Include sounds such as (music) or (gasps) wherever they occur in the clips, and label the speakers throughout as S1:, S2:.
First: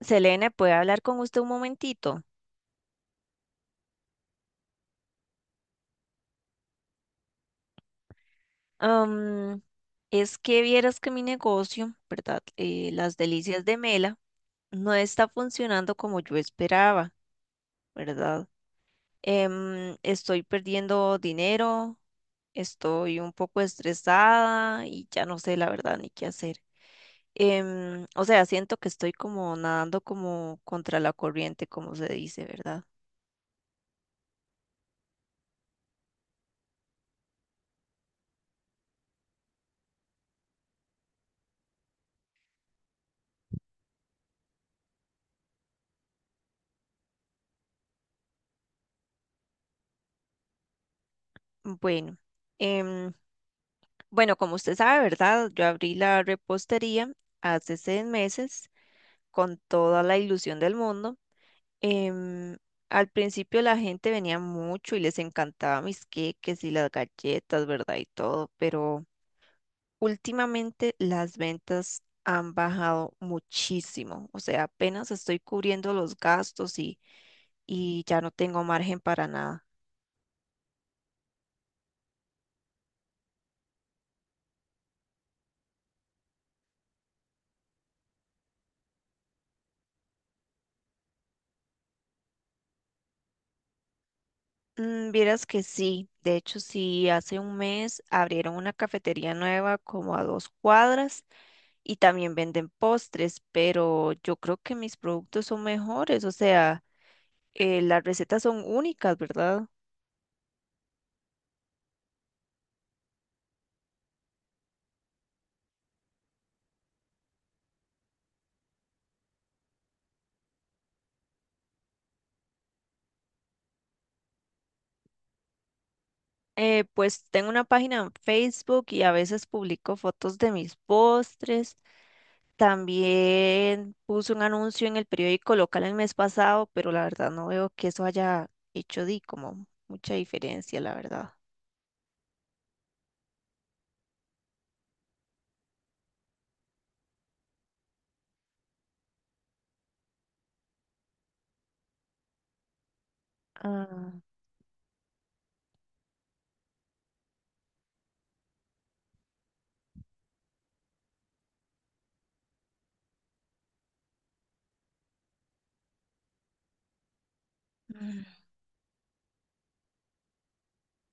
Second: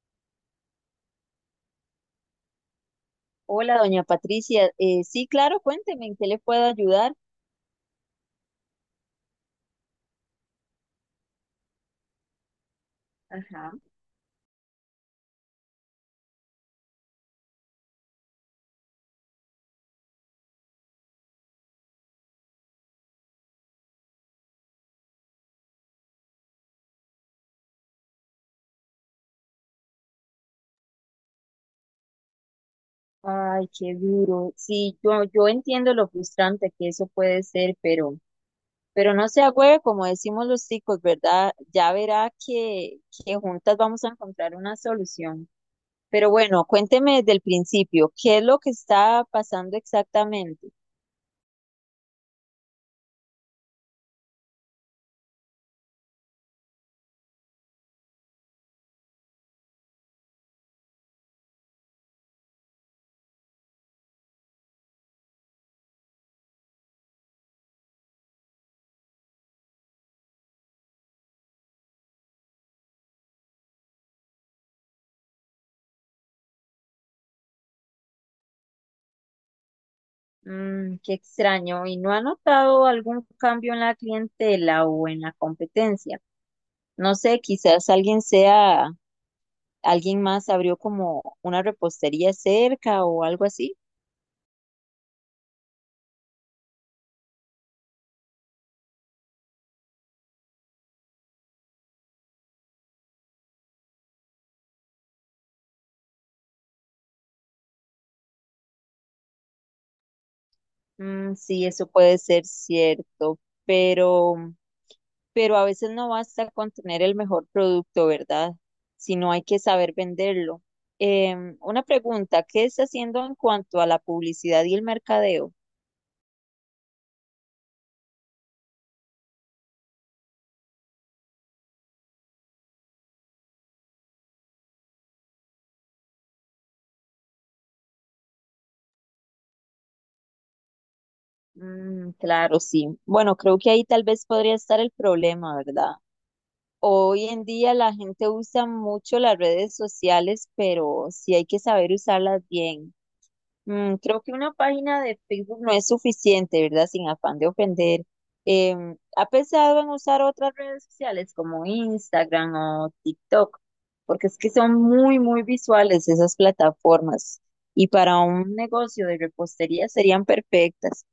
S1: Selene, ¿puede hablar con usted un momentito?
S2: Hola, doña Patricia. Sí, claro, cuénteme, ¿en qué le puedo ayudar?
S1: Am, es que vieras que mi negocio, ¿verdad? Las Delicias
S2: Ajá.
S1: de Mela no está funcionando como yo esperaba, ¿verdad? Estoy perdiendo dinero, estoy un poco estresada y ya no sé la verdad ni qué hacer. O sea, siento que estoy como nadando como contra la corriente, como se dice, ¿verdad?
S2: Ay, qué duro. Sí, yo entiendo lo frustrante que eso puede ser, pero no se agüe, como decimos los chicos, ¿verdad? Ya verá que juntas vamos a encontrar una solución. Pero bueno, cuénteme desde el principio, ¿qué es lo que está pasando exactamente?
S1: Bueno. em, Bueno, como usted sabe, ¿verdad? Yo abrí la repostería hace seis meses con toda la ilusión del mundo. Em, Al principio la gente venía mucho y les encantaba mis queques y las galletas, ¿verdad? Y todo, pero últimamente las ventas han bajado muchísimo. O sea, apenas estoy cubriendo los gastos y ya no tengo margen para nada.
S2: Mm, qué extraño. ¿Y no ha notado algún cambio en la clientela o en la competencia? No sé, alguien más abrió como una repostería cerca o algo así.
S1: Mm, vieras que sí, de hecho sí, hace un mes abrieron una cafetería nueva como a dos cuadras y también venden postres, pero yo creo que mis productos son mejores, o sea, las recetas son únicas, ¿verdad?
S2: Mm, sí, eso puede ser cierto, pero, pero a veces no basta con tener el mejor producto, ¿verdad? Sino hay que saber venderlo. Una pregunta, ¿qué está haciendo en cuanto a la publicidad y el mercadeo?
S1: Pues tengo una página en Facebook y a veces publico fotos de mis postres. También puse un anuncio en el periódico local el mes pasado, pero la verdad no veo que eso haya hecho di como mucha diferencia, la verdad.
S2: Mm, claro, sí. Bueno, creo que ahí tal vez podría estar el problema, ¿verdad? Hoy en día la gente usa mucho las redes sociales, pero sí hay que saber usarlas bien. Mm,
S1: Ah.
S2: creo que una página de Facebook no es suficiente, ¿verdad? Sin afán de ofender. ¿Ha pensado en usar otras redes sociales como Instagram o TikTok? Porque es que son muy, muy visuales esas plataformas y para
S1: Mm.
S2: un negocio de repostería serían perfectas.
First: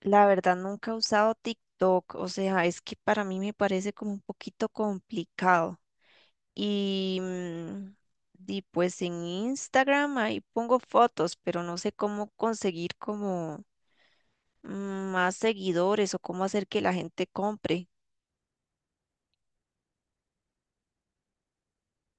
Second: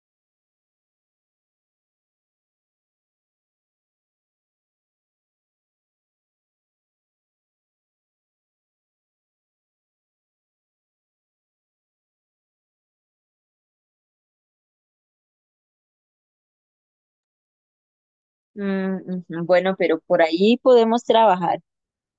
S1: La verdad, nunca he usado TikTok, o sea, es que para mí me parece como un poquito complicado. Y, di, pues en Instagram ahí pongo fotos, pero no sé cómo conseguir como más seguidores o cómo hacer que la gente compre.
S2: Mm, ujú, bueno, pero por ahí podemos trabajar.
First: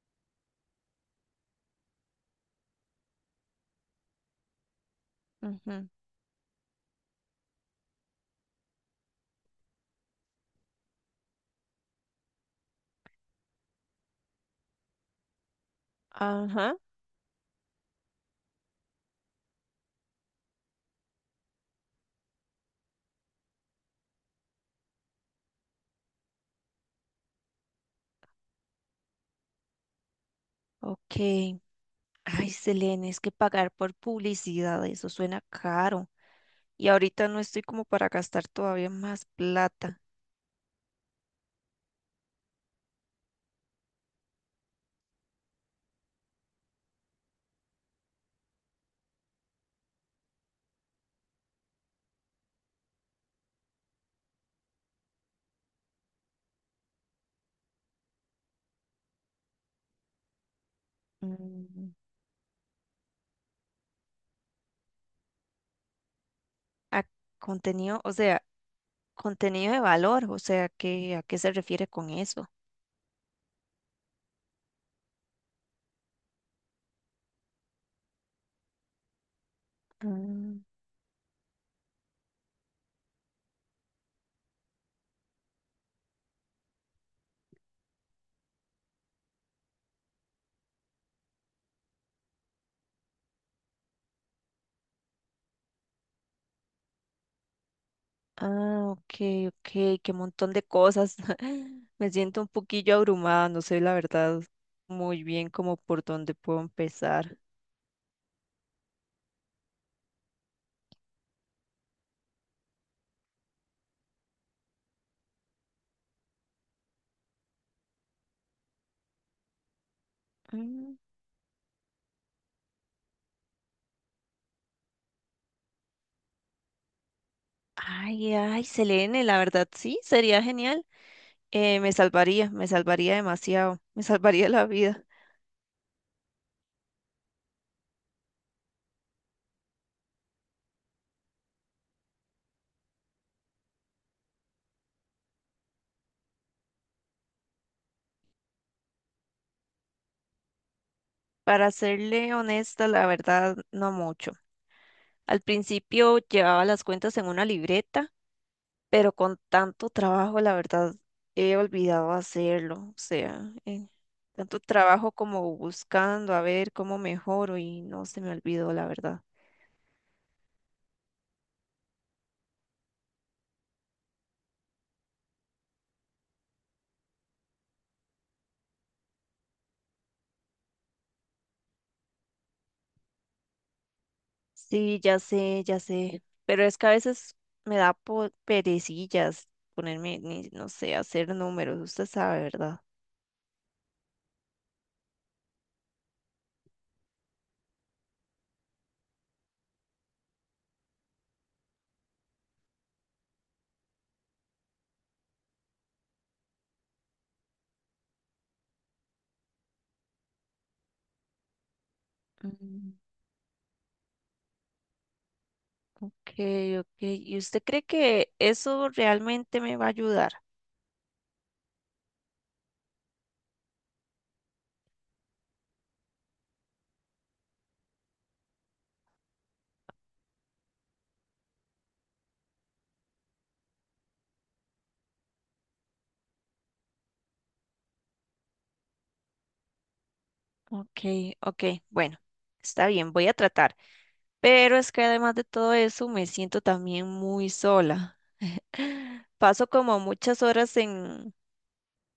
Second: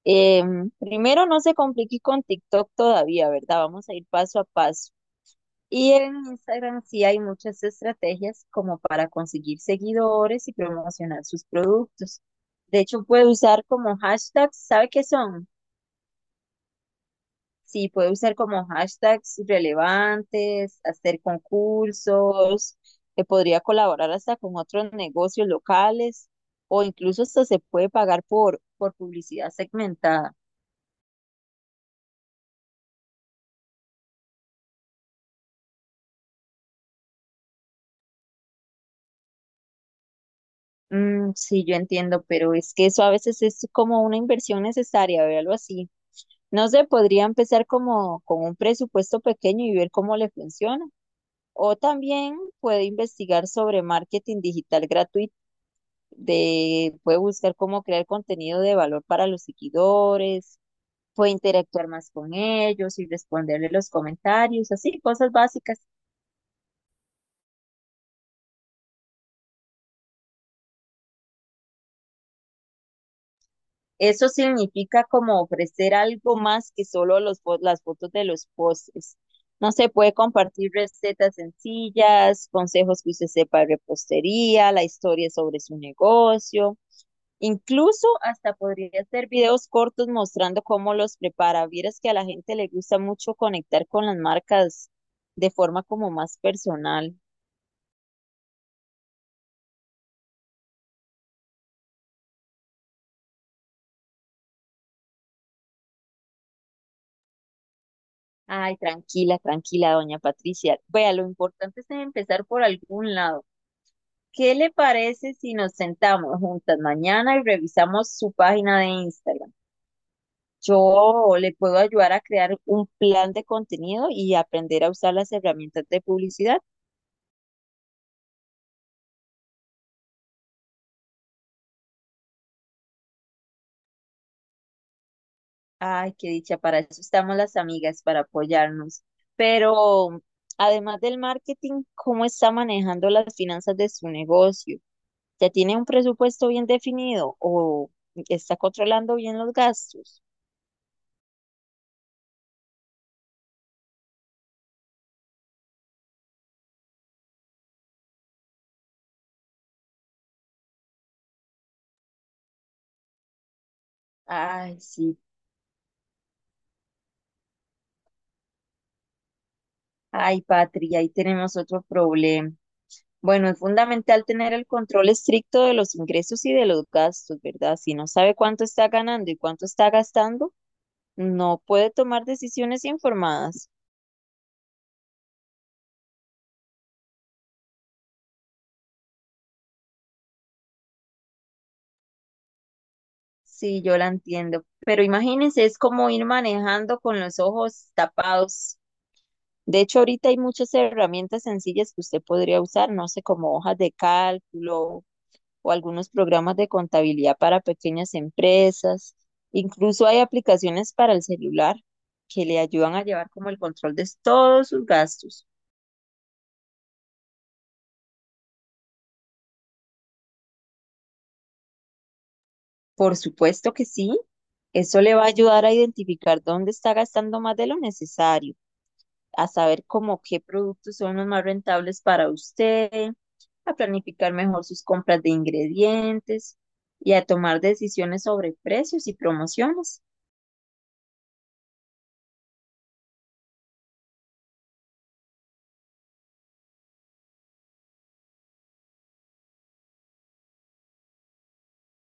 S2: Eh, Primero, no se complique con TikTok todavía, ¿verdad? Vamos a ir paso a paso.
S1: Ujú.
S2: Y en Instagram sí hay muchas estrategias como para conseguir seguidores y promocionar sus productos. De hecho, puede usar como hashtags, ¿sabe qué son?
S1: Ajá,
S2: Sí, puede usar como hashtags relevantes, hacer concursos, que podría colaborar hasta con otros negocios locales o incluso hasta se puede pagar por publicidad segmentada.
S1: ok. Ay, Selene, es que pagar por publicidad, eso suena caro. Y ahorita no estoy como para gastar todavía más plata.
S2: Mm, sí, yo entiendo, pero es que eso a veces es como una inversión necesaria, véalo así. No sé, podría empezar como con un presupuesto pequeño y ver cómo le funciona. O también puede investigar sobre marketing digital gratuito, puede buscar cómo crear contenido de valor para los seguidores, puede interactuar
S1: Mm.
S2: más con ellos y responderle los comentarios, así, cosas básicas.
S1: a Contenido, o sea, contenido de valor, o sea, ¿qué, a qué se refiere con eso?
S2: Eso significa como ofrecer algo más que solo las fotos de los postres. No se puede
S1: Mm.
S2: compartir recetas sencillas, consejos que usted sepa de repostería, la historia sobre su negocio. Incluso hasta podría hacer videos cortos mostrando cómo los prepara. Vieras que a la gente le gusta mucho conectar con las marcas de forma como más personal.
S1: Ah, ok, ok, qué montón de cosas. (laughs) Me siento un poquillo abrumada, no sé la verdad muy bien como por dónde puedo empezar.
S2: Ay, tranquila, tranquila, doña Patricia. Vea, lo importante es empezar por algún lado. ¿Qué le parece si nos sentamos juntas mañana y revisamos su página de Instagram?
S1: Mm.
S2: Yo le puedo ayudar a crear un plan de contenido y aprender a usar las herramientas de publicidad.
S1: Ay, ay, Selene, la verdad sí, sería genial. Me salvaría, me salvaría demasiado, me salvaría la vida.
S2: Ay, qué dicha, para eso estamos las amigas, para apoyarnos. Pero además del marketing, ¿cómo está manejando las finanzas de su negocio? ¿Ya tiene un presupuesto bien definido o está controlando bien los gastos?
S1: Para serle honesta, la verdad, no mucho. Al principio llevaba las cuentas en una libreta, pero con tanto trabajo, la verdad, he olvidado hacerlo. O sea, tanto
S2: Ay,
S1: trabajo
S2: sí.
S1: como buscando a ver cómo mejoro y no se me olvidó, la verdad.
S2: Ay, Patri, ahí tenemos otro problema. Bueno, es fundamental tener el control estricto de los ingresos y de los gastos, ¿verdad? Si no sabe cuánto está ganando y cuánto está gastando, no puede tomar decisiones informadas.
S1: Sí, ya sé, pero es que a veces me da perecillas ponerme, no sé, hacer números, usted sabe, ¿verdad?
S2: Sí, yo la entiendo. Pero imagínense, es como ir manejando con los ojos tapados. De hecho, ahorita hay muchas herramientas sencillas que usted podría usar, no sé, como hojas de cálculo, o algunos programas de contabilidad para pequeñas empresas. Incluso hay aplicaciones para el celular que le
S1: Mm.
S2: ayudan a llevar como el control de todos sus gastos.
S1: Ok, ok. ¿Y usted cree que eso realmente me va a ayudar?
S2: Por supuesto que sí, eso le va a ayudar a identificar dónde está gastando más de lo necesario, a saber cómo qué productos son los más rentables para usted, a planificar mejor sus compras de ingredientes y a tomar decisiones sobre precios y promociones.
S1: Ok, ok, bueno, está bien, voy a tratar, pero es que además de todo eso me siento también muy sola. (gasps) (laughs) Paso como muchas horas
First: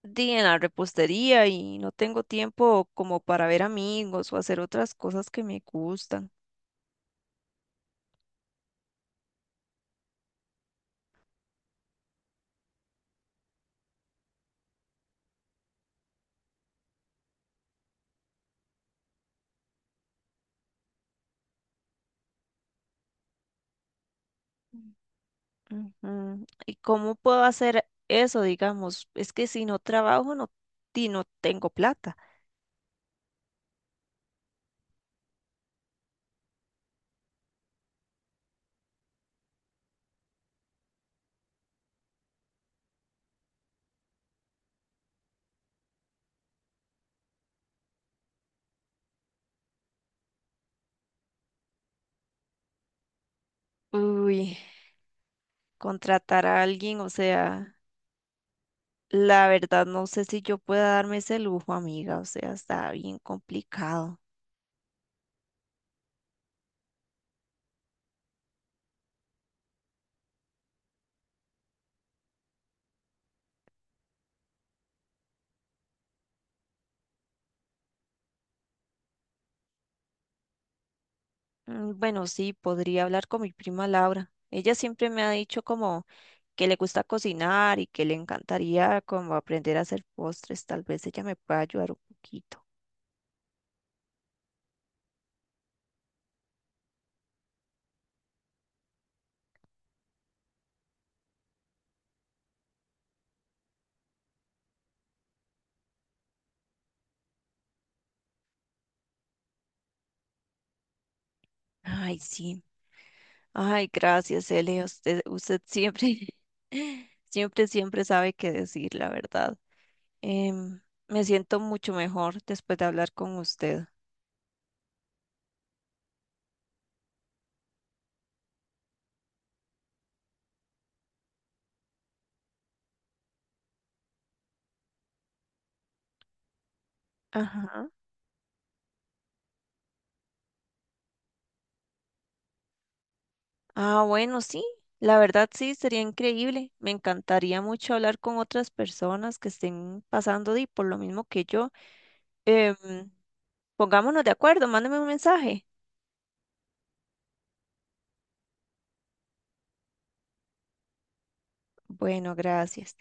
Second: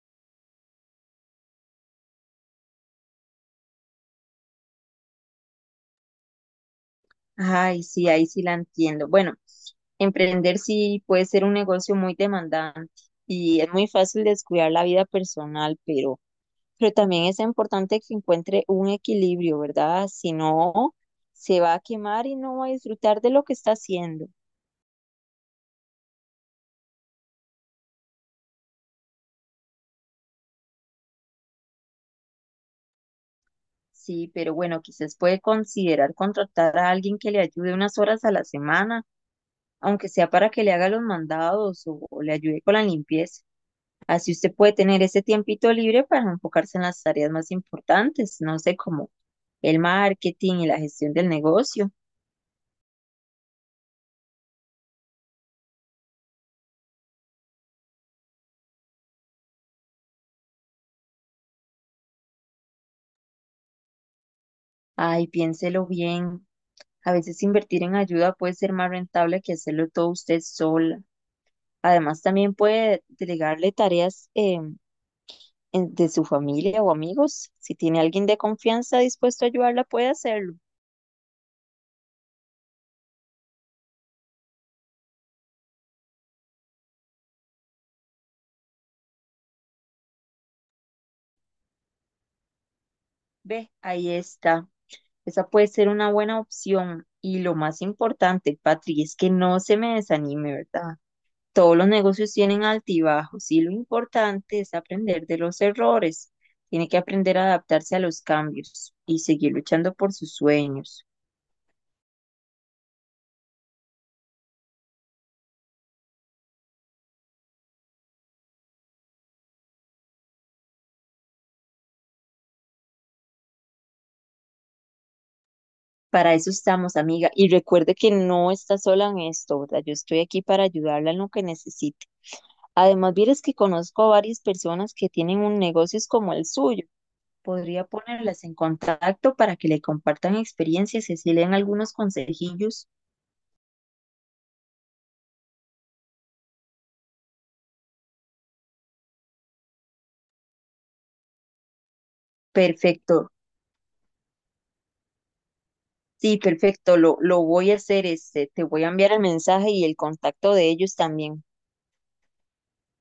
S1: di, en la repostería y no tengo tiempo como para ver amigos o hacer otras cosas que me gustan.
S2: Ay, sí, ahí sí la entiendo. Bueno, emprender sí puede ser un negocio muy demandante y es muy fácil descuidar la vida personal, pero también es importante que encuentre un equilibrio, ¿verdad? Si no, se va a quemar y no va a disfrutar de lo que está haciendo.
S1: Ujú. ¿Y cómo puedo hacer eso, digamos? Es que si no trabajo, no, di, no tengo plata.
S2: Sí, pero bueno, quizás puede considerar contratar a alguien que le ayude unas horas a la semana, aunque sea para que le haga los mandados o le ayude con la limpieza. Así usted puede tener ese tiempito libre para enfocarse en las tareas más importantes, no sé, como el marketing y la gestión del negocio.
S1: Uy, contratar a alguien, o sea... La verdad, no sé si yo pueda darme ese lujo, amiga, o sea, está bien complicado.
S2: Ay, piénselo bien. A veces invertir en ayuda puede ser más rentable que hacerlo todo usted sola. Además, también puede delegarle tareas de su familia o amigos. Si tiene alguien de confianza dispuesto a ayudarla, puede hacerlo.
S1: Mm. Bueno, sí, podría hablar con mi prima Laura. Ella siempre me ha dicho como que le gusta cocinar y que le encantaría como aprender a hacer postres. Tal vez ella me pueda ayudar un poquito.
S2: Ve, ahí está. Esa puede ser una buena opción. Y lo más importante, Patri, es que no se me desanime, ¿verdad? Todos los negocios tienen altibajos y lo importante es aprender de los errores. Tiene que aprender a adaptarse a los cambios y seguir luchando por sus sueños.
S1: Ay, sí. Ay, gracias, Ele. Usted siempre, (laughs) siempre, siempre sabe qué decir, la verdad. Em, Me siento mucho mejor después de hablar con usted.
S2: Para eso estamos, amiga. Y recuerde que no está sola en esto, ¿verdad? Yo estoy aquí para ayudarla en lo que necesite. Además, vieres que conozco a varias personas que tienen un negocios como el suyo. Podría
S1: Ajá.
S2: ponerlas en contacto para que le compartan experiencias y así le den algunos consejillos.
S1: Ah, bueno, sí, la verdad sí, sería increíble. Me encantaría mucho hablar con otras personas que estén pasando di- por lo mismo que yo. Em,
S2: Perfecto.
S1: Pongámonos de acuerdo, mándame un mensaje.
S2: Sí, perfecto, lo voy a hacer, este, te voy a enviar el mensaje y el contacto de ellos también.
S1: Bueno, gracias.